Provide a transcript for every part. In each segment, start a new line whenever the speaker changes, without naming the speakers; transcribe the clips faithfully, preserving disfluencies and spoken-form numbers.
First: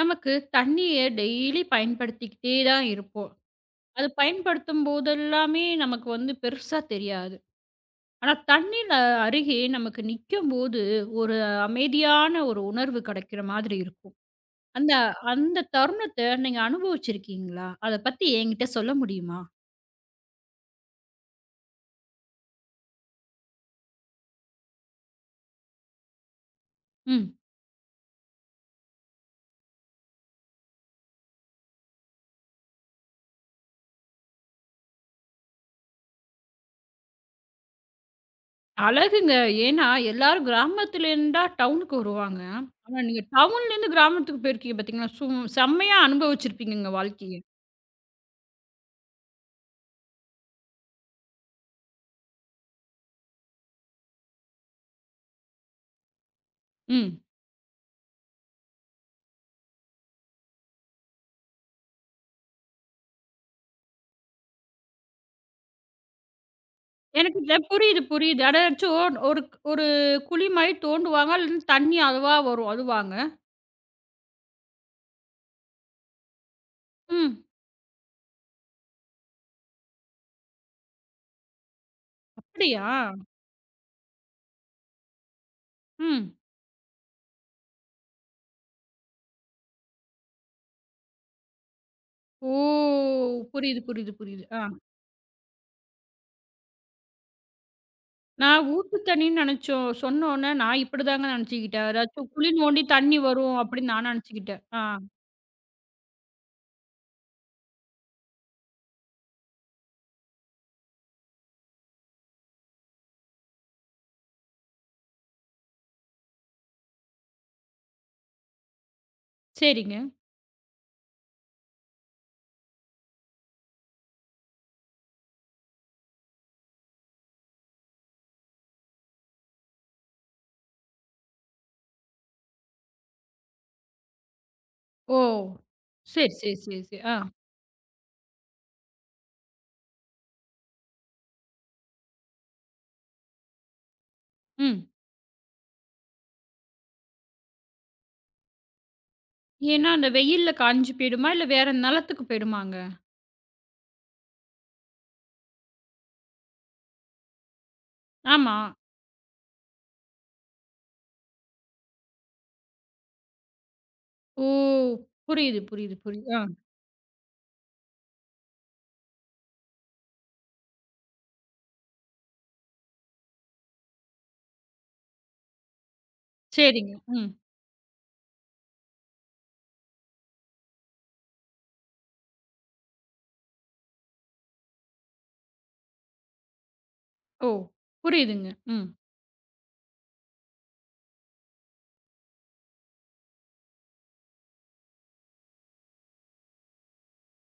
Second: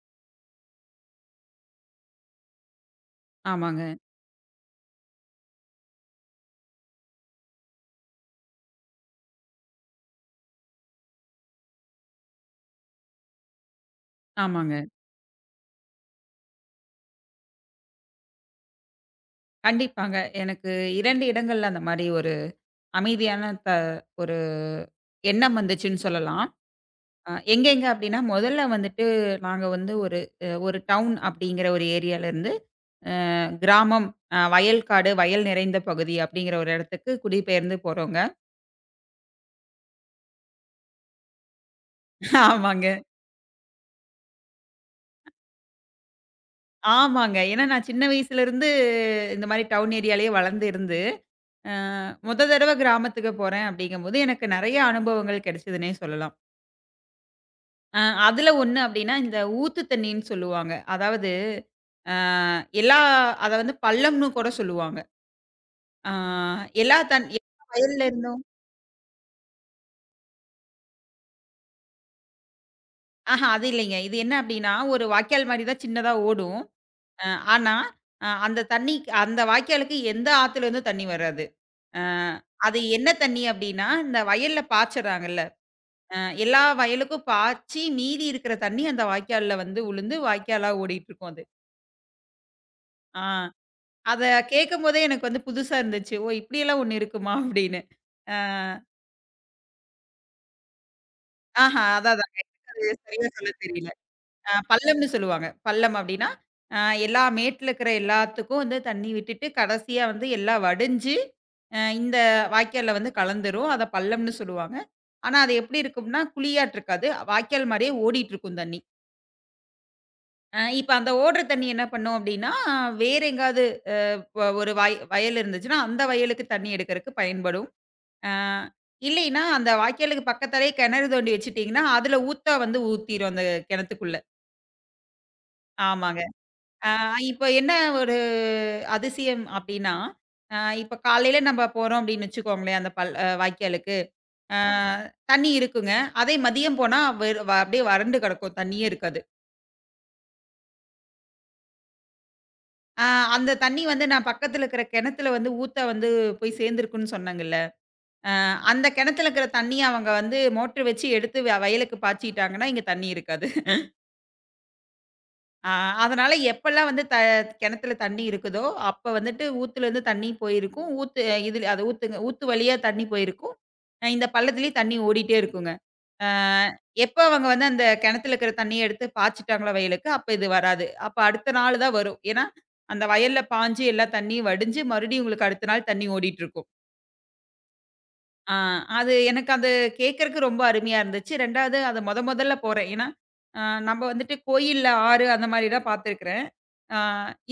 நமக்கு தண்ணிய டெய்லி பயன்படுத்திக்கிட்டே தான் இருப்போம்.
ஆமாங்க,
அது பயன்படுத்தும் போதெல்லாமே நமக்கு வந்து பெருசா தெரியாது. ஆனா தண்ணீல அருகே நமக்கு நிக்கும்போது, ஒரு அமைதியான ஒரு உணர்வு கிடைக்கிற மாதிரி இருக்கும்.
ஆமாங்க.
அந்த அந்த தருணத்த நீங்க அனுபவிச்சிருக்கீங்களா? அத பத்தி என்கிட்ட சொல்ல முடியுமா?
கண்டிப்பாங்க. எனக்கு இரண்டு இடங்கள்ல அந்த மாரி ஒரு அமைதியான த ஒரு எண்ணம் வந்துச்சுன்னு சொல்லலாம். அ
ம்.
எங்கெங்க அப்டின்னா, முதல்ல வந்துட்டு நாங்க வந்து ஒரு அ ஒரு டவுன் அப்டிங்கிற ஒரு ஏரியாலருந்து அ கிராமம், அ வயல்காடு, வயல் நிறைந்த பகுதி அப்டிங்கிற ஒரு இடத்துக்கு குடிபெயர்ந்து போறோங்க.
அழகுங்க. ஏன்னா எல்லாரும் கிராமத்துலேருந்தா டவுனுக்கு வருவாங்க.
ஆமாங்க,
ஆனா நீங்க டவுன்லேருந்து கிராமத்துக்கு போயிருக்கீங்க பார்த்தீங்களா, சும் செம்மையா அனுபவிச்சிருப்பீங்கங்க
ஆமாங்க.
வாழ்க்கைய.
ஏன்னா நான் சின்ன வயசுலருந்து இந்த மாரி டவுன் ஏரியாலயே வளர்ந்து இருந்து, அ மொத தடவ கிராமத்துக்கு போறேன் அப்டிங்கும்போது எனக்கு நெறைய அனுபவங்கள் கிடைச்சதுன்னே சொல்லலாம்.
ம்.
அ அதுல ஒண்ணு அப்படின்னா, இந்த ஊத்து தண்ணீன்னு சொல்லுவாங்க. அதாவது அ எல்லா அத வந்து பள்ளம்ன்னு கூட சொல்லுவாங்க. அ எல்லா தண்
எனக்கு இத
எல்லா
புரியுது,
வயல்ல இருந்தும்
புரியுது. அதாச்சும் ஒரு ஒரு குழி மாரி தோண்டுவாங்க. அதுலருந்து தண்ணி அதுவா வரும். அதுவாங்க?
ஆஹ, அது இல்லைங்க. இது என்ன அப்படின்னா, ஒரு வாய்க்கால் மாரி தான் சின்னதா ஓடும். அ
ம்.
ஆனா, அ அந்த தண்ணி அந்த வாய்க்காலுக்கு எந்த ஆத்துல இருந்தும் தண்ணி வராது. அ அது
அப்படியா?
என்ன தண்ணி அப்படின்னா, இந்த வயல்ல பாய்ச்சறாங்கல்ல. அ
ம்.
எல்லா வயலுக்கும் பாய்ச்சி மீதி இருக்கிற தண்ணி அந்த வாய்க்கால்ல வந்து உழுந்து வாய்க்காலா ஓடிட்டு இருக்கும் அது.
ஓ!
ஆ.
புரியுது, புரியுது,
அத
புரியுது. ஆ.
கேட்கும்போதே எனக்கு வந்து புதுசா இருந்துச்சு. ஓ! இப்படியெல்லாம் ஒண்ணு இருக்குமா? அப்படின்னு. அ
நான் ஊத்து தண்ணின்னு நெனச்சோம். சொன்னோனே நான் இப்படிதாங்க
ஆஹா,
நெனச்சுக்கிட்டேன்.
அதான்
அதாச்சும்
அதாங்க.
குழி
எனக்கு அது
நோண்டி தண்ணி
சரியா சொல்ல
வரும்
தெரியல.
அப்படின்னு நான்
அ
நெனச்சுக்கிட்டேன். ஆ.
பள்ளம்ன்னு சொல்லுவாங்க. பள்ளம் அப்படின்னா, அ எல்லா மேட்ல இருக்கிற எல்லாத்துக்கும் வந்து தண்ணி விட்டுட்டு, கடைசியா வந்து எல்லாம் வடிஞ்சு, அ இந்த வாய்க்கால்ல வந்து கலந்துரும். அத பள்ளம்ன்னு சொல்லுவாங்க. ஆனா, அது எப்படி இருக்கும்னா, குழியாட்டு இருக்காது. வாய்க்கால் மாரியே ஓடிட்டு இருக்கும் தண்ணி.
சரிங்க.
அ இப்ப அந்த ஓடுற தண்ணி என்ன பண்ணும் அப்படின்னா, வேற எங்காவது அ ஒ ஒரு வய வயல் இருந்துச்சுன்னா, அந்த வயலுக்கு தண்ணி எடுக்கிறதுக்கு பயன்படும். ஆ, இல்லைன்னா, அந்த வாய்க்காலுக்கு பக்கத்திலேயே கிணறு தோண்டி வச்சுட்டீங்கன்னா, அதுல ஊத்தா வந்து ஊத்திரும் அந்த கிணத்துக்குள்ள.
ஓ!
ஆமாங்க.
சரி, சரி, சரி,
ஆ,
சரி. ஆ.
இப்ப என்ன ஒரு அதிசயம் அப்டின்னா, அ இப்ப காலையில நம்ம போறோம் அப்டின்னு வச்சுக்கோங்களேன், அந்த பல் அ வாய்க்காலுக்கு. ஆ,
ம்.
தண்ணி இருக்குங்க. அதே மதியம் போனா வெறு வ அப்டியே வறண்டு கிடக்கும். தண்ணியே இருக்காது.
ஏன்னா அந்த வெயில்ல காஞ்சு போயிடுமா? இல்ல வேற நிலத்துக்கு போயிடுமாங்க?
ஆ, அந்த தண்ணி வந்து நான் பக்கத்துல இருக்கிற கிணத்துல வந்து ஊத்த வந்து போய் சேர்ந்துருக்குன்னு சொன்னேங்கல்ல. ஆ,
ஆமா.
அந்த கிணத்துல இருக்கிற தண்ணிய அவங்க வந்து மோட்டர் வச்சு எடுத்து வ வயலுக்கு பாய்ச்சிட்டாங்கன்னா, இங்க தண்ணி இருக்காது.
ஓ! புரியுது,
ஆ,
புரியுது, புரியுது.
அதனால
ஆ.
எப்பல்லாம் வந்து த கிணத்துல தண்ணி இருக்குதோ, அப்ப வந்துட்டு ஊத்துலேருந்து தண்ணி போயிருக்கும். ஊத்து, இதுல அது ஊத்துங்க, ஊத்து வழியா தண்ணி போயிருக்கும். அ இந்த பள்ளத்துலயும் தண்ணி ஓடிட்டே இருக்குங்க. அ
சரிங்க.
எப்ப
ம்.
அவங்க வந்து அந்த கிணத்துல இருக்கிற தண்ணிய எடுத்து பாய்ச்சிட்டாங்களோ வயலுக்கு, அப்ப இது வராது. அப்ப அடுத்த நாள் தான் வரும். ஏன்னா, அந்த வயல்ல பாய்ஞ்சு எல்லா தண்ணியும் வடிஞ்சு, மறுபடியும் உங்களுக்கு அடுத்த நாள் தண்ணி ஓடிட்டு இருக்கும்.
ஓ! புரியுதுங்க.
ஆ,
ம்.
அது எனக்கு அது கேட்கறக்கு ரொம்ப அருமையா இருந்துச்சு. ரெண்டாவது அத மொத மொதல்ல போறேன். ஏன்னா, அ நம்ம வந்துட்டு கோயில்ல ஆறு அந்த மாரி தான் பார்த்துருக்கிறேன். ஆ,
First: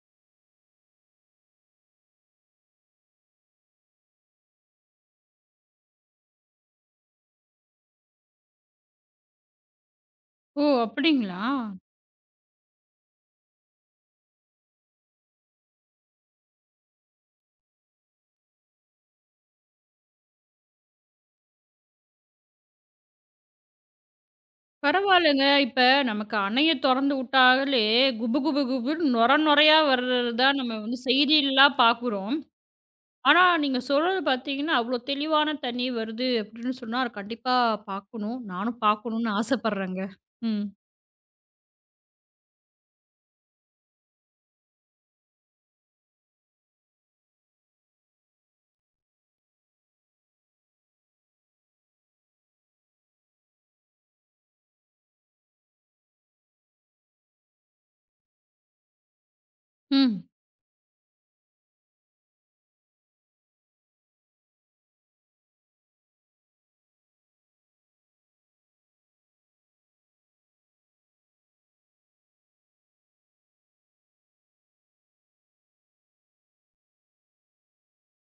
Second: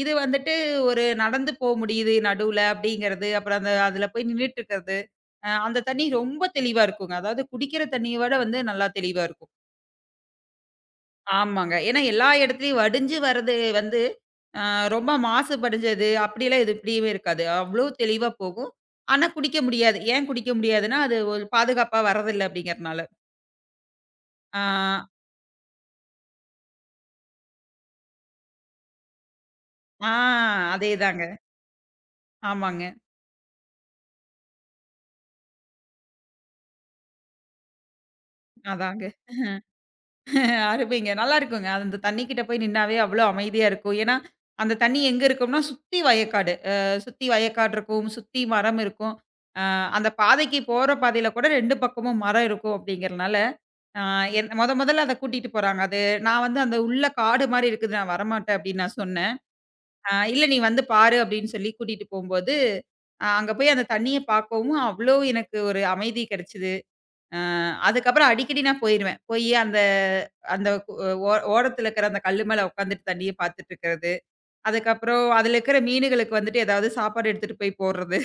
இது வந்துட்டு ஒரு நடந்து போ முடியுது நடுவுல அப்படிங்கிறது, அப்புறம் அந்த அதுல போய் நின்னுட்டு இருக்கிறது. அ அந்த தண்ணி ரொம்ப தெளிவா இருக்குங்க. அதாவது குடிக்கிற தண்ணிய விட வந்து நல்லா தெளிவா இருக்கும்.
ஓ! அப்படிங்களா?
ஆமாங்க. ஏன்னா எல்லா இடத்துலயும் வடிஞ்சு வர்றது வந்து, அ ரொம்ப மாசுபடிஞ்சது அப்படிலாம் இது இப்படியுமே இருக்காது. அவ்ளோ தெளிவா போகும். ஆனா குடிக்க முடியாது. ஏன் குடிக்க முடியாதுன்னா, அது ஒரு பாதுகாப்பா வர்றதில்ல அப்படிங்கிறனால. ஆ,
பரவாயில்லங்க. இப்ப நமக்கு அணைய தொறந்து விட்டாலே குபு குபு குபுன்னு நொர நொரையா
ஆ,
வர்றது தான் நம்ம வந்து
அதேதாங்க.
செய்தில்லாம் பார்க்குறோம்.
ஆமாங்க.
ஆனா நீங்க சொல்றது பார்த்தீங்கன்னா, அவ்வளோ தெளிவான தண்ணி வருது அப்படின்னு சொன்னா, அத கண்டிப்பா பார்க்கணும். நானும்
அதாங்க.
பார்க்கணும்னு ஆசைப்படுறேங்க. ம்.
அருமைங்க. நல்லாருக்குங்க. அந்த தண்ணி கிட்ட போய் நின்னாவே அவ்ளோ அமைதியா இருக்கும். ஏன்னா, அந்த தண்ணி எங்க இருக்கும்னா, சுத்தி வயக்காடு. அ சுத்தி வயக்காடு இருக்கும், சுத்தி மரம் இருக்கும். அ அந்த பாதைக்கு போற பாதையில கூட ரெண்டு பக்கமும் மரம் இருக்கும் அப்படிங்கிறனால ஆ, என் மொத மொதல்ல அத கூட்டிட்டு போறாங்க. அது நான் வந்து அந்த உள்ள காடு மாரி இருக்குது. நான் வரமாட்டேன் அப்படின்னு நான் சொன்னேன். அ
ம்.
இல்ல நீ வந்து பாரு அப்படின்னு சொல்லி கூட்டிட்டு போம்போது, அ அங்க போய் அந்த தண்ணிய பார்க்கவும் அவ்ளோ எனக்கு ஒரு அமைதி கிடைச்சது. அ அதுக்கப்புறம் அடிக்கடி நான் போயிருவேன். போயி அந்த அந்த கு- ஓ, ஓரத்துல இருக்கிற அந்த கல்லு மேல உட்காந்துட்டு தண்ணிய பார்த்துட்டு இருக்கிறது. அதுக்கப்புறம் அதுல இருக்கிற மீனுகளுக்கு வந்துட்டு ஏதாவது சாப்பாடு எடுத்துட்டு போய் போடுறது.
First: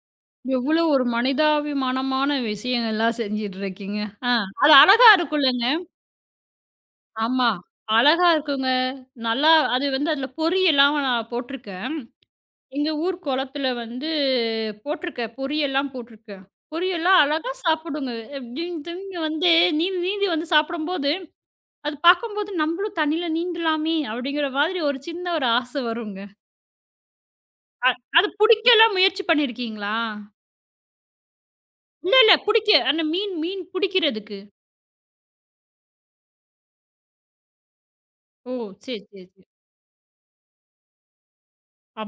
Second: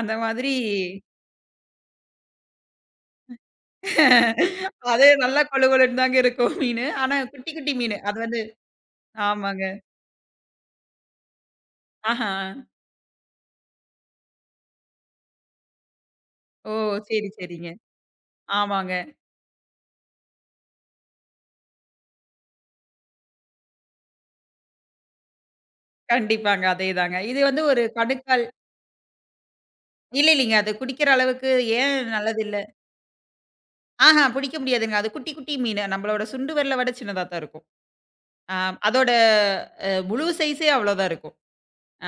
அந்த மாதிரி
எவ்வளோ ஒரு மனிதாபிமானமான விஷயங்கள்லாம் செஞ்சுட்டு இருக்கீங்க. ஆ அது
அது
அழகா
நல்லா கொழு
இருக்கும்லங்க.
கொழுன்னு தாங்க இருக்கும் மீனு. ஆனா
ஆமா.
குட்டி குட்டி மீனு. அது
அழகா
வந்து
இருக்குங்க. நல்லா
ஆமாங்க.
அது வந்து அதில பொரியெல்லாம் நான் போட்டிருக்கேன்.
ஆஹா.
எங்க ஊர் குளத்துல வந்து போட்டிருக்க. பொரியல்லாம் போட்டிருக்க.
ஓ!
பொரியல்லாம்
சரி,
அழகா
சரிங்க.
சாப்பிடுங்க.
ஆமாங்க.
எப்படின்னு வந்து நீந்தி நீந்தி வந்து சாப்பிடும்போது, அது பார்க்கும்போது நம்பளும் தண்ணீல நீந்தலாமே! அப்படிங்கிற மாதிரி ஒரு சின்ன ஒரு ஆசை வருங்க.
கண்டிப்பாங்க. அதேதாங்க. இது வந்து ஒரு
அது
கணுக்கால்
புடிக்கலாம் முயற்சி பண்ணியிருக்கீங்களா?
இல்ல, இல்லீங்க. அது குடிக்கிற அளவுக்கு ஏன்
இல்ல, இல்ல.
நல்லது இல்ல
புடிக்க அந்த மீன் மீன்
ஆஹா,
புடிக்கிறதுக்கு.
பிடிக்க முடியாதுங்க. அது குட்டி, குட்டி மீனு. நம்மளோட சுண்டு விரல விட சின்னதா தான் இருக்கும்.
ஓ!
ஆ,
சரி,
அதோட
சரி, சரி.
அ முழு சைஸே அவ்வளோதான் இருக்கும்.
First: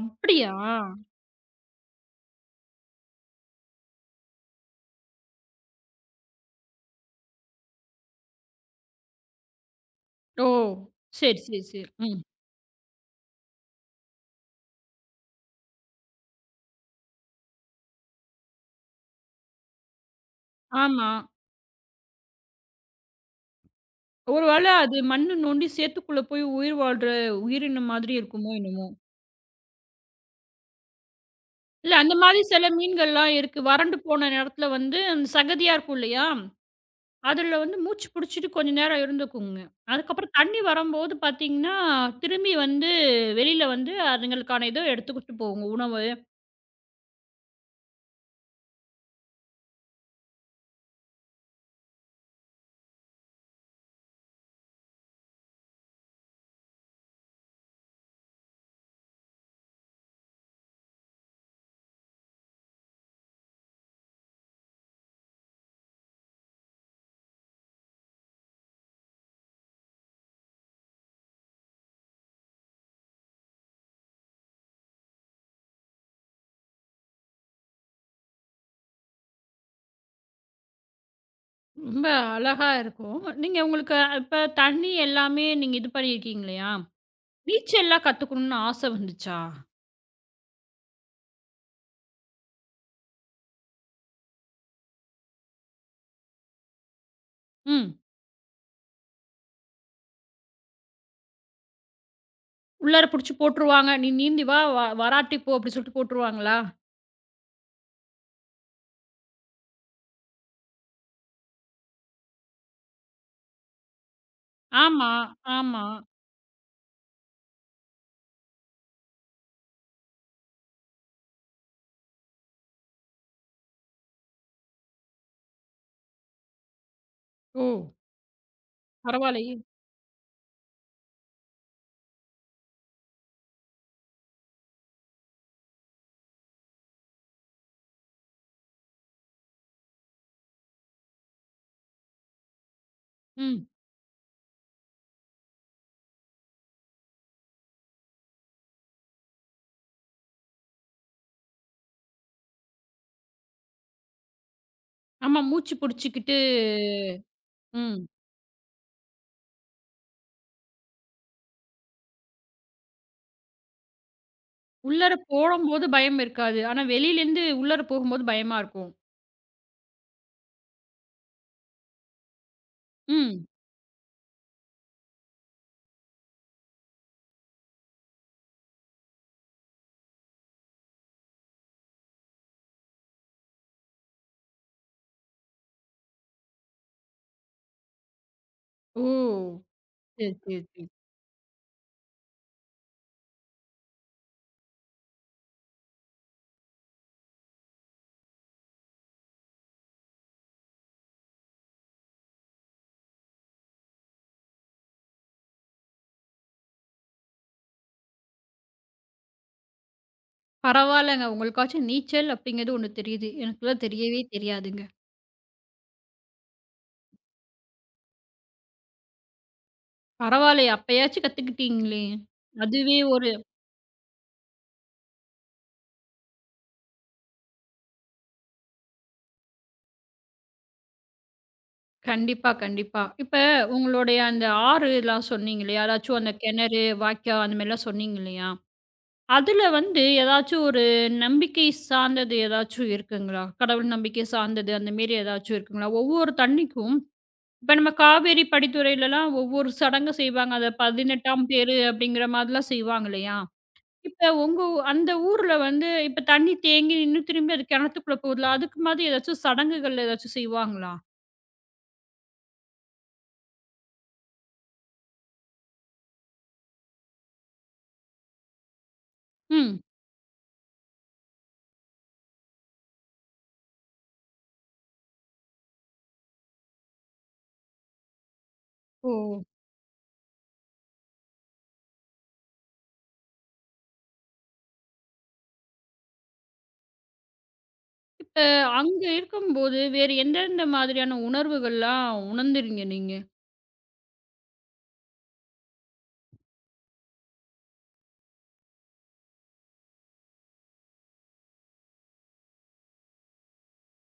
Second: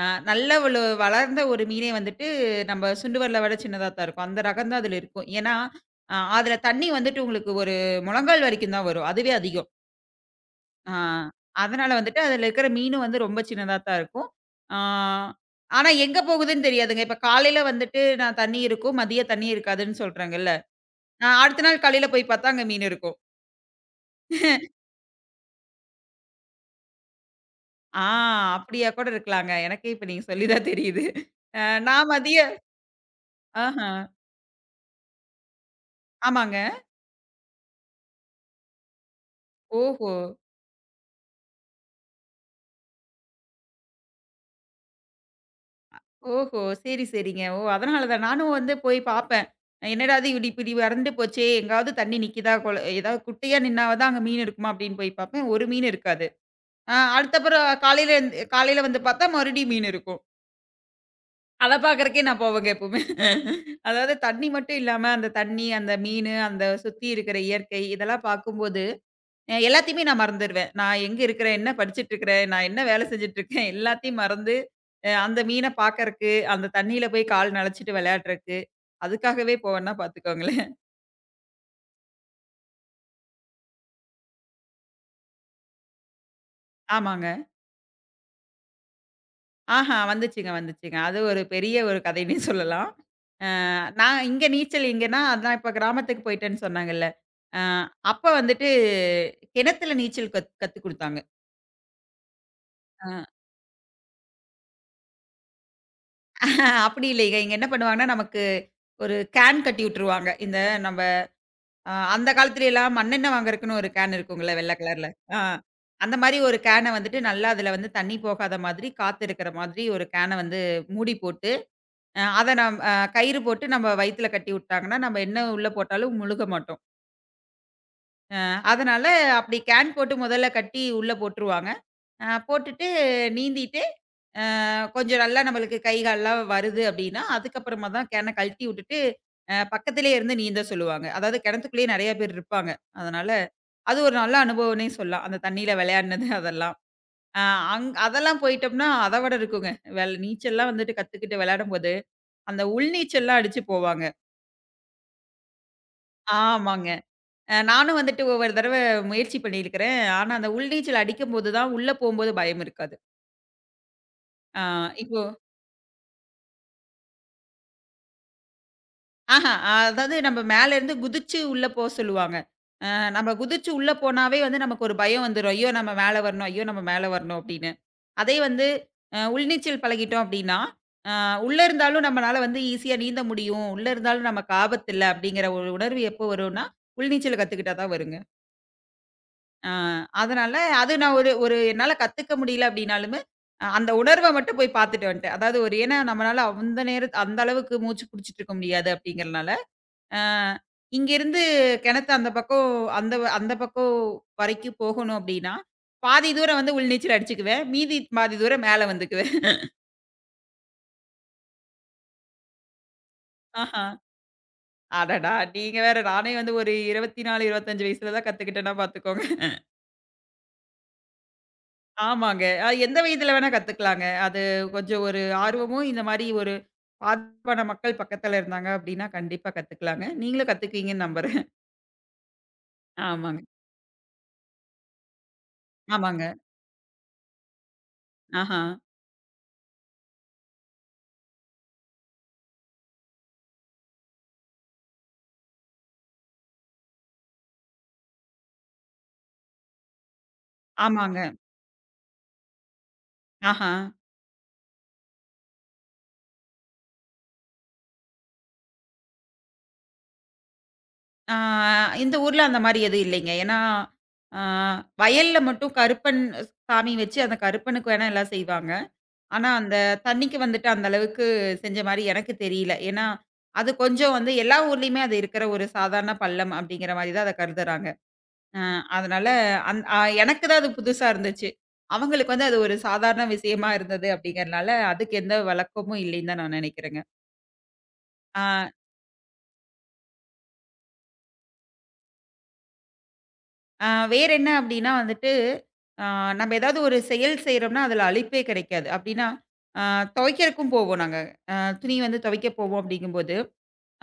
ஆ, நல்ல ஒரு வளர்ந்த ஒரு மீனே வந்துட்டு நம்ம சுண்டு விரல விட சின்னதா தான் இருக்கும். அந்த ரகம் தான் அதில இருக்கும். ஏன்னா, அ அதில தண்ணி வந்துட்டு உங்களுக்கு ஒரு முழங்கால் வரைக்கும் தான் வரும். அதுவே அதிகம்.
ஓ!
ஆ.
சரி, சரி, சரி.
அதனால
ம்.
வந்துட்டு அதுல இருக்கிற மீனும் வந்து ரொம்ப சின்னதா தான் இருக்கும். ஆ, ஆனா எங்க போகுதுன்னு தெரியாதுங்க. இப்ப காலையில வந்துட்டு நான் தண்ணி இருக்கும், மதியம் தண்ணி இருக்காதுன்னு சொல்றாங்கல்ல.
ஆமா.
அ அடுத்த நாள் காலையில போய் பார்த்தா அங்க மீன் இருக்கும்.
ஒரு வேள அது மண்ணு நோண்டி சேத்துக்குள்ள போய் உயிர் வாழ்ற உயிரினம்
ஆ,
மாதிரி இருக்குமோ
அப்படியா
என்னமோ!
கூட இருக்கலாங்க. எனக்கே இப்ப நீங்க சொல்லி தான் தெரியுது. அ
இல்ல
நான்
அந்த
மதிய
மாதிரி சில மீன்கள்லாம் இருக்கு.
ஆஹா.
வறண்டு போன இடத்துல வந்து அந்த சகதியா இருக்கும் இல்லையா?
ஆமாங்க.
அதுல வந்து மூச்சு புடிச்சுட்டு கொஞ்ச நேரம் இருந்துக்குங்க.
ஓஹோ!
அதுக்கப்புறம் தண்ணி வரம்போது பார்த்தீங்கன்னா, திரும்பி வந்து வெளியில வந்து அதுங்களுக்கான இத எடுத்துக்கிட்டு போகுங்க உணவு.
ஓஹோ! சரி, சரிங்க. ஓ! அதனால தான் நானும் வந்து போய் பார்ப்பேன். என்னடா இது இப்படி இப்படி வறண்டு போச்சே! எங்காவது தண்ணி நிக்குதா? கொள ஏதாவது குட்டையா நின்னாவாவது அங்க மீன் இருக்குமா? அப்படின்னு போய் பார்ப்பேன். ஒரு மீன் இருக்காது. ஆ, அடுத்த அப்புறம் காலையில எழுந்து காலையில வந்து பார்த்தா மறுபடியும் மீன் இருக்கும். அத பார்க்கறக்கே நான் போவேங்க எப்பவுமே. அதாவது தண்ணி மட்டும் இல்லாம, அந்த தண்ணி, அந்த மீனு, அந்த சுத்தி இருக்கிற இயற்கை இதெல்லாம் பார்க்கும்போது, அ எல்லாத்தையுமே நான் மறந்துருவேன். நான் எங்க இருக்கிறேன்? என்ன படிச்சுட்டு இருக்கிறேன்? நான் என்ன வேலை செஞ்சுட்டு இருக்கேன்? எல்லாத்தையும் மறந்து, அ அந்த மீன பார்க்கறக்கு, அந்த தண்ணீல போய் கால் நனச்சுட்டு விளையாடுறக்கு, அதுக்காகவே போவேன்னா பார்த்துக்கோங்களேன்.
ரொம்ப அழகா இருக்கும். நீங்க உங்களுக்கு இப்ப தண்ணி எல்லாமே நீங்க இது பண்ணியிருக்கீங்க இல்லையா?
ஆமாங்க.
நீச்சல்லாம் கத்துக்கணும்னு ஆசை வந்துச்சா?
ஆஹா, வந்துச்சுங்க வந்துச்சுங்க. அது ஒரு பெரிய ஒரு கதைன்னே சொல்லலாம். நான் இங்க நீச்சல் எங்கன்னா, அதான் இப்ப கிராமத்துக்கு போயிட்டேன்னு சொன்னாங்கல்ல. அ
ம்.
அப்ப வந்துட்டு கிணத்துல நீச்சல் கத் கத்துக் குடுத்தாங்க.
உள்ளார
அ
புடிச்சு போட்டுருவாங்க. "நீ நீந்தி வா, வ வராட்டி போ" அப்படி சொல்லிட்டு போட்டுருவாங்களா?
அப்படி இல்லைங்க. இங்க என்ன பண்ணுவாங்கன்னா, நமக்கு ஒரு கேன் கட்டி விட்டுருவாங்க. இந்த நம்ம அ அந்த காலத்துல எல்லாம் மண்ணெண்ணெய் வாங்குறதுக்குன்னு ஒரு கேன் இருக்கும்ல, வெள்ள கலர்ல.
ஆமா,
ஆ,
ஆமா.
அந்த மாரி ஒரு கேன வந்துட்டு நல்லா அதுல வந்து தண்ணி போகாத மாதிரி, காத்து இருக்கிற மாதிரி ஒரு கேன வந்து மூடி போட்டு, அ அத நம் அ கயிறு போட்டு நம்ம வயித்துல கட்டி விட்டாங்கன்னா, நம்ம என்ன உள்ள போட்டாலும் முழுக மாட்டோம்.
ஓ!
அ அதனால
பரவாயில்லையே!
அப்படி கேன் போட்டு முதல்ல கட்டி உள்ள போட்டுருவாங்க. அ போட்டுட்டு நீந்திட்டு, அ கொஞ்சம் நல்லா நம்மளுக்கு கை, கால்லாம் வருது அப்படின்னா, அதுக்கப்புறமா தான் கேன கழட்டி விட்டுட்டு, அ பக்கத்திலேயே இருந்து நீந்த சொல்லுவாங்க. அதாவது கிணத்துக்குள்ளேயே நெறைய பேர் இருப்பாங்க. அதனால
ம்.
அது ஒரு நல்ல அனுபவம்னே சொல்லலாம். அந்த தண்ணீல விளையாடுனது அதெல்லாம். அ அங் அதெல்லாம் போயிட்டோம்னா அத விட இருக்குங்க. வெள் நீச்சல்லாம் வந்துட்டு கத்துக்கிட்டு விளையாடும்போது, அந்த உள்நீச்சல்லாம் அடிச்சு போவாங்க.
ஆமா. மூச்சு புடிச்சுக்கிட்டு,
ஆமாங்க. அ நானும்
ம்.
வந்துட்டு ஒவ்வொரு தடவ முயற்சி பண்ணியிருக்கிறேன். ஆனா, அந்த உள்நீச்சல் அடிக்கும்போது தான் உள்ள போம்போது பயம் இருக்காது. ஆ,
உள்ளார
இப்போ
போம்போது பயம் இருக்காது. ஆனா வெளியிலேருந்து உள்ளார போகும்போது பயமா இருக்கும்.
ஆஹா, அதாவது நம்ம மேல இருந்து குதிச்சு உள்ள போ சொல்லுவாங்க. அ நம்ம
ம்.
குதிச்சு உள்ள போனாவே வந்து நமக்கு ஒரு பயம் வந்துரும். ஐயோ! நம்ம மேல வரணும். ஐயோ! நம்ம மேல வரணும் அப்படின்னு. அதே வந்து அ உள்நீச்சல் பழகிட்டோம் அப்படின்னா, அ உள்ள இருந்தாலும் நம்மனால வந்து ஈஸியா நீந்த முடியும். உள்ள இருந்தாலும் நமக்கு ஆபத்தில்ல அப்படிங்கிற ஒரு உணர்வு எப்போ வரும்னா, உள்நீச்சல் கத்துக்கிட்டா தான் வருங்க.
ஓ!
ஆ,
சரி,
அதனால
சரி, சரி.
அது நான் ஒரு ஒரு என்னால கத்துக்க முடியல அப்படின்னாலுமே, அ அந்த உணர்வ மட்டும் போய் பார்த்துட்டு வந்துட்டேன். அதாவது ஒரு ஏன்னா நம்மனால அந்த நேர அந்த அளவுக்கு மூச்சு புடிச்சிட்டு இருக்க முடியாது அப்படிங்கிறனால, அ இங்கேருந்து கிணத்து அந்த பக்கம் அந்த வ- அந்த பக்கம் வரைக்கும் போகணும் அப்படின்னா, பாதி தூரம் வந்து உள்நீச்சல் அடிச்சுக்குவேன். மீதி பாதி தூரம் மேல வந்துக்குவேன்.
பரவால்லங்க. உங்களுக்காச்சும் நீச்சல் அப்படிங்கிறது ஒண்ணு தெரியுது. எனக்குலாம்
ஆஹா!
தெரியவே தெரியாதுங்க.
அடடா! நீங்க வேற நானே வந்து ஒரு இருபத்தி நாலு, இருபத்தஞ்சு வயசுல தான் கத்துக்கிட்டேன்னா பார்த்துக்கோங்க.
பரவால்லையே! அப்பயாச்சும் கத்துக்கிட்டீங்களே!
ஆமாங்க. அது
அதுவே
எந்த
ஒரு
வயதில வேணா கத்துக்கலாங்க. அது கொஞ்சம் ஒரு ஆர்வமும் இந்த மாரி ஒரு பாதிப்பான மக்கள் பக்கத்துல இருந்தாங்க அப்படின்னா, கண்டிப்பா கத்துக்கலாங்க. நீங்களும் கத்துக்குவீங்கன்னு நம்புறேன்.
கண்டிப்பா, கண்டிப்பா. இப்ப
ஆமாங்க,
உங்களுடைய அந்த ஆறுலாம் சொன்னீங்க இல்லையா? அதாச்சும்
ஆமாங்க.
அந்த கிணறு, வாய்க்கால் அந்த மாரிலாம் சொன்னீங்க இல்லையா?
ஆஹா,
அதுல வந்து ஏதாச்சும் ஒரு நம்பிக்கை சார்ந்தது ஏதாச்சும் இருக்குங்களா? கடவுள் நம்பிக்கை சார்ந்தது அந்த மேரி ஏதாச்சும் இருக்குங்களா? ஒவ்வொரு தண்ணிக்கும் இப்ப நம்ம காவேரி படித்துறையிலலாம் ஒவ்வொரு சடங்கு செய்வாங்க. அத
ஆமாங்க.
பதினெட்டாம் தேரு அப்படிங்கிற மாதிரிலாம் செய்வாங்க இல்லையா?
ஆஹா.
இப்ப உங்க ஊ அந்த ஊர்ல வந்து இப்ப தண்ணி தேங்கி நின்னு திரும்பி அது கிணத்துக்குள்ள போகுதுல, அதுக்கு மாதிரி ஏதாச்சும் சடங்குகள் ஏதாச்சும் செய்வாங்களா?
ஆ, இந்த ஊர்ல அந்த மாரி எதுவும் இல்லைங்க. ஏன்னா, ஆ, வயல்ல மட்டும் கருப்பன் சாமி வச்சு, அந்த கருப்பனுக்கு வேணா எல்லாம் செய்வாங்க. ஆனா, அந்த
ம்.
தண்ணிக்கு வந்துட்டு அந்த அளவுக்கு செஞ்ச மாரி எனக்கு தெரியல. ஏன்னா, அது கொஞ்சம் வந்து எல்லா ஊர்லயுமே அது இருக்கிற ஒரு சாதாரண பள்ளம் அப்படிங்கிற மாரி தான் அத கருதுறாங்க. அ
ஓ!
அதனால அந் அ எனக்கு தான் அது புதுசா இருந்துச்சு. அவங்களுக்கு வந்து அது ஒரு சாதாரண விஷயமா இருந்தது அப்படிங்கிறனால, அதுக்கு எந்த வழக்கமும் இல்லைன்னு தான் நான் நினைக்கிறேங்க. ஆ,
இப்ப அங்க இருக்கும்போது வேறு எந்தெந்த மாதிரியான உணர்வுகள்லாம் உணர்ந்துறீங்க நீங்க?
ஆ, வேற என்ன அப்படின்னா வந்துட்டு, ஆ, நம்ம ஏதாவது ஒரு செயல் செய்றோம்னா அதுல அலுப்பே கிடைக்காது. அப்படின்னா, ஆ, துவைக்கிறக்கும் போவோம் நாங்க. அ துணி வந்து துவைக்க போவோம் அப்படிங்கும்போது,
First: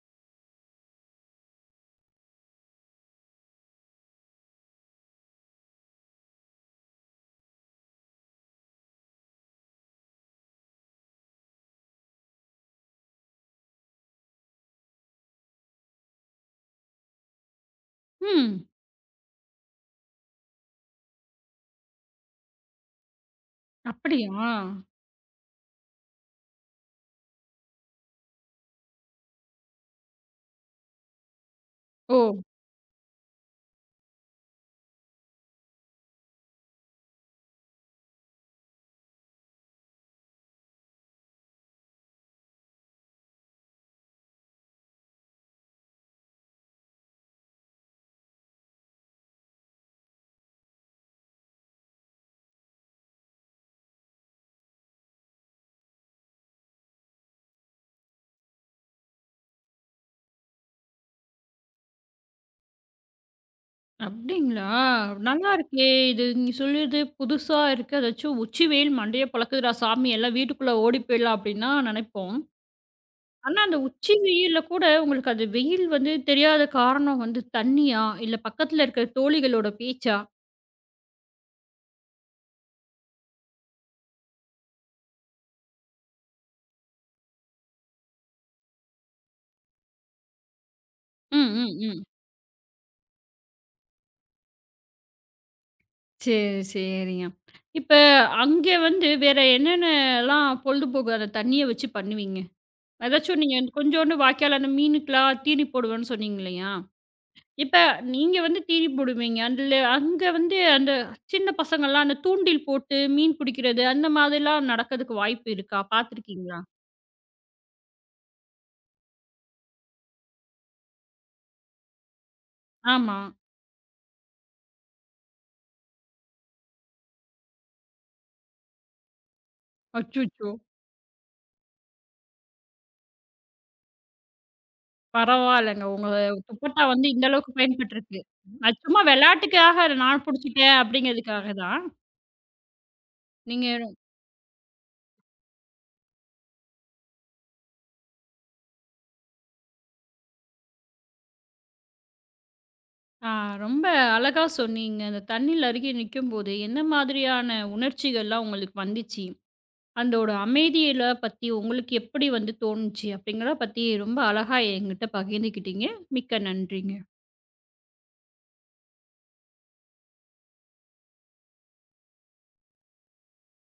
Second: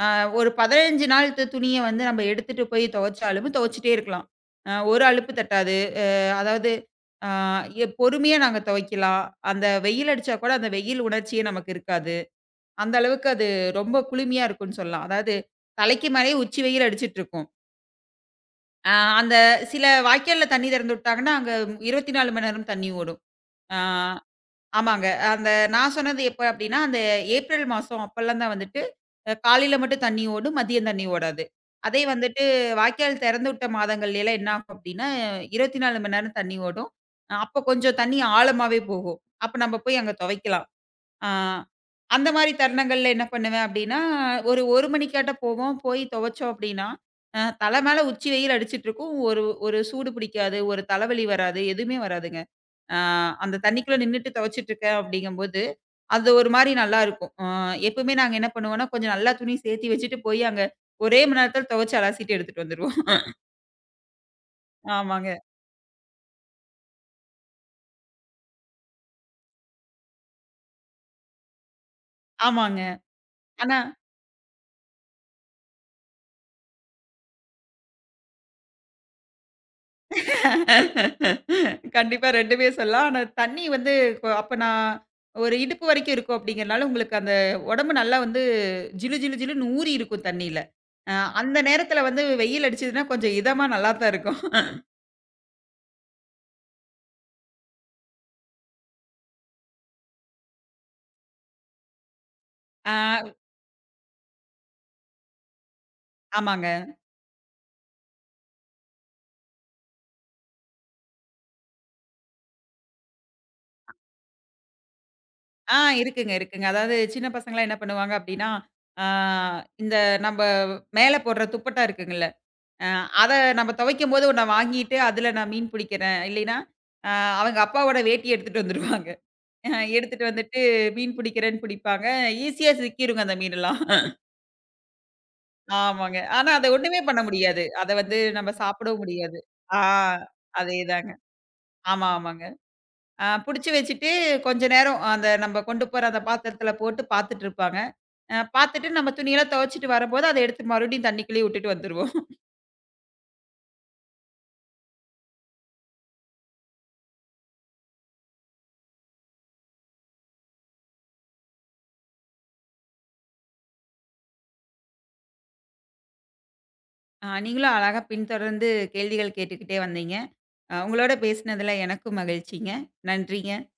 ஆ, ஒரு பதினைந்து நாள் து துணிய வந்து நம்ம எடுத்துட்டு போய் துவைச்சாலும் துவைச்சுட்டே இருக்கலாம். அ ஒரு அலுப்பு தட்டாது. அதாவது ஆ எ பொறுமையா நாங்க துவைக்கலாம். அந்த வெயில் அடிச்சா கூட அந்த வெயில் உணர்ச்சியே நமக்கு இருக்காது. அந்த அளவுக்கு அது ரொம்ப குளுமையா இருக்கும்ன்னு சொல்லலாம். அதாவது தலைக்கு மேலயே உச்சி வெயில் அடிச்சிட்டு இருக்கும்.
ம்.
ஆ, அந்த சில வாய்க்கால்ல தண்ணி திறந்து விட்டாங்கன்னா, அங்க இருபத்தி நாலு மணி நேரம் தண்ணி ஓடும். ஆ.
அப்படியா?
ஆமாங்க. அந்த நான் சொன்னது எப்ப அப்டின்னா, அந்த ஏப்ரல் மாசம் அப்பலாம் தான் வந்துட்டு, அ காலையில மட்டும் தண்ணி ஓடும், மதியம் தண்ணி ஓடாது. அதே
ஓ!
வந்துட்டு வாய்க்கால் திறந்து விட்ட மாதங்கள்லலாம் என்ன ஆகும் அப்டின்னா, இருபத்தி நாலு மணி நேரம் தண்ணி ஓடும். அப்ப கொஞ்சம் தண்ணி ஆழமாவே போகும். அப்ப நம்ம போய் அங்க துவைக்கலாம். ஆ, அந்த மாரி தருணங்கள்ல என்ன பண்ணுவேன் அப்டின்னா, ஒரு 1 மணிக்காட்ட போவோம். போய் துவைச்சோம் அப்டின்னா, அ தலை மேல உச்சி வெயில் அடிச்சிட்டுருக்கும். ஒரு ஒரு சூடு பிடிக்காது, ஒரு தலைவலி வராது, எதுவுமே வராதுங்க. ஆ, அந்த தண்ணிக்குள்ள நின்னுட்டு துவைச்சிட்டு இருக்கேன் அப்டிங்கும்போது, அது ஒரு மாரி நல்லாருக்கும். அ எப்பவுமே நாங்க என்ன பண்ணுவோம்னா, கொஞ்சம் நல்லா துணி சேர்த்தி வச்சுட்டு போய் அங்க ஒரே மணி நேரத்தில துவைச்சு அலசிட்டு எடுத்துட்டு வந்துருவோம்.
அப்டிங்களா?
ஆமாங்க,
நல்லா இருக்கே! இது நீங்க சொல்றது புதுசா இருக்கு. அதாச்சும் உச்சி வெயில் மண்டைய பொளக்குதுடா சாமி எல்லாம் வீட்டுக்குள்ள ஓடி போயிடலாம் அப்டின்னா நெனைப்போம்.
ஆமாங்க.
ஆனா அந்த
ஆனா
உச்சி வெயில்ல கூட உங்களுக்கு அது வெயில் வந்து தெரியாத காரணம் வந்து தண்ணியா? இல்ல பக்கத்துல இருக்கிற தோழிகளோட பேச்சா?
கண்டிப்பா 2மே சொல்லலாம். ஆனா தண்ணி வந்து கொ அப்ப நான் ஒரு இடுப்பு வரைக்கும் இருக்கும் அப்படிங்கிறனால, உங்களுக்கு அந்த உடம்பு நல்லா வந்து ஜிலு ஜிலு ஜிலுன்னு ஊறி இருக்கும் தண்ணீல. அ
ம்,
அந்த
ம்,
நேரத்தில
ம்.
வந்து வெயில் அடிச்சதுன்னா கொஞ்சம் இதமா நல்லா தான் இருக்கும்.
சரி, சரிங்க. இப்ப அங்க வந்து வேற என்னென்னலாம் பொழுதுபோக்கு அந்த தண்ணிய வச்சு பண்ணுவீங்க?
ஆ,
அதாச்சும் நீங்க கொஞ்சோண்டு வாய்க்கால அந்த மீனுக்கெல்லாம் தீனி போடுவேன்னு சொன்னீங்க
ஆமாங்க.
இல்லையா? இப்ப நீங்க வந்து தீனி போடுவீங்க. அதுல அங்க வந்து அந்த சின்ன பசங்கள்லாம் அந்த தூண்டில் போட்டு மீன் பிடிக்கிறது, அந்த மாதிரிலாம் நடக்கிறதுக்கு வாய்ப்பு
ஆ,
இருக்கா?
இருக்குங்க,
பார்த்துருக்கீங்களா?
இருக்குங்க. அதாவது சின்ன பசங்கலாம் என்ன பண்ணுவாங்க அப்படின்னா, ஆ, இந்த நம்ப மேல போடுற துப்பட்டா இருக்குங்கல்ல, அ
ஆமா.
அத நம்ம துவைக்கும்போது ஒண்ண வாங்கிட்டு, அதில நான் மீன் பிடிக்கிறேன். இல்லைன்னா, அ அவங்க அப்பாவோட வேட்டி எடுத்துட்டு வந்துருவாங்க. அ எடுத்துட்டு
அச்சச்சோ!
வந்துட்டு மீன் பிடிக்கிறேன்னு பிடிப்பாங்க. ஈஸியா சிக்கிருங்க அந்த மீனெல்லாம்.
பரவாயில்லங்க. உங்க
ஆமாங்க. ஆனா அத
துப்பட்டா
ஒண்ணுமே
வந்து
பண்ண
இந்த அளவுக்கு
முடியாது. அத வந்து
பயன்பட்டுருக்கு.
நம்ம
அது
சாப்பிடவும்
சும்மா
முடியாது.
விளையாட்டுக்காக
ஆ,
அதை நான் புடிச்சுட்டேன்
அதேதாங்க.
அப்படிங்கிறதுக்காக தான்.
ஆமா, ஆமாங்க. அ
நீங்க
புடிச்சு வச்சுட்டு கொஞ்ச நேரம் அந்த நம்ம கொண்டு போற அந்த பாத்திரத்தில போட்டு பாத்துட்டு இருப்பாங்க. அ பாத்துட்டு நம்ம துணியெல்லாம் துவைச்சுட்டு வரும்போது அத எடுத்து மறுபடியும் தண்ணிக்குள்ளேயே விட்டுட்டு வந்துருவோம்.
ஆ ரொம்ப அழகா சொன்னீங்க. அந்த தண்ணீல அருகே நிக்கும்போது, என்ன மாதிரியான உணர்ச்சிகள்லாம் உங்களுக்கு வந்துச்சு? அந்தோட அமைதியில பத்தி உங்களுக்கு எப்படி வந்து தோணுச்சு? அப்படிங்கிறத பத்தி ரொம்ப அழகா என்கிட்ட பகிர்ந்துக்கிட்டீங்க. மிக்க நன்றிங்க.
அ நீங்களும் அழகா பின்தொடர்ந்து கேள்விகள் கேட்டுக்கிட்டே வந்தீங்க. அ உங்களோட பேசினதுல எனக்கும் மகிழ்ச்சிங்க. நன்றிங்க.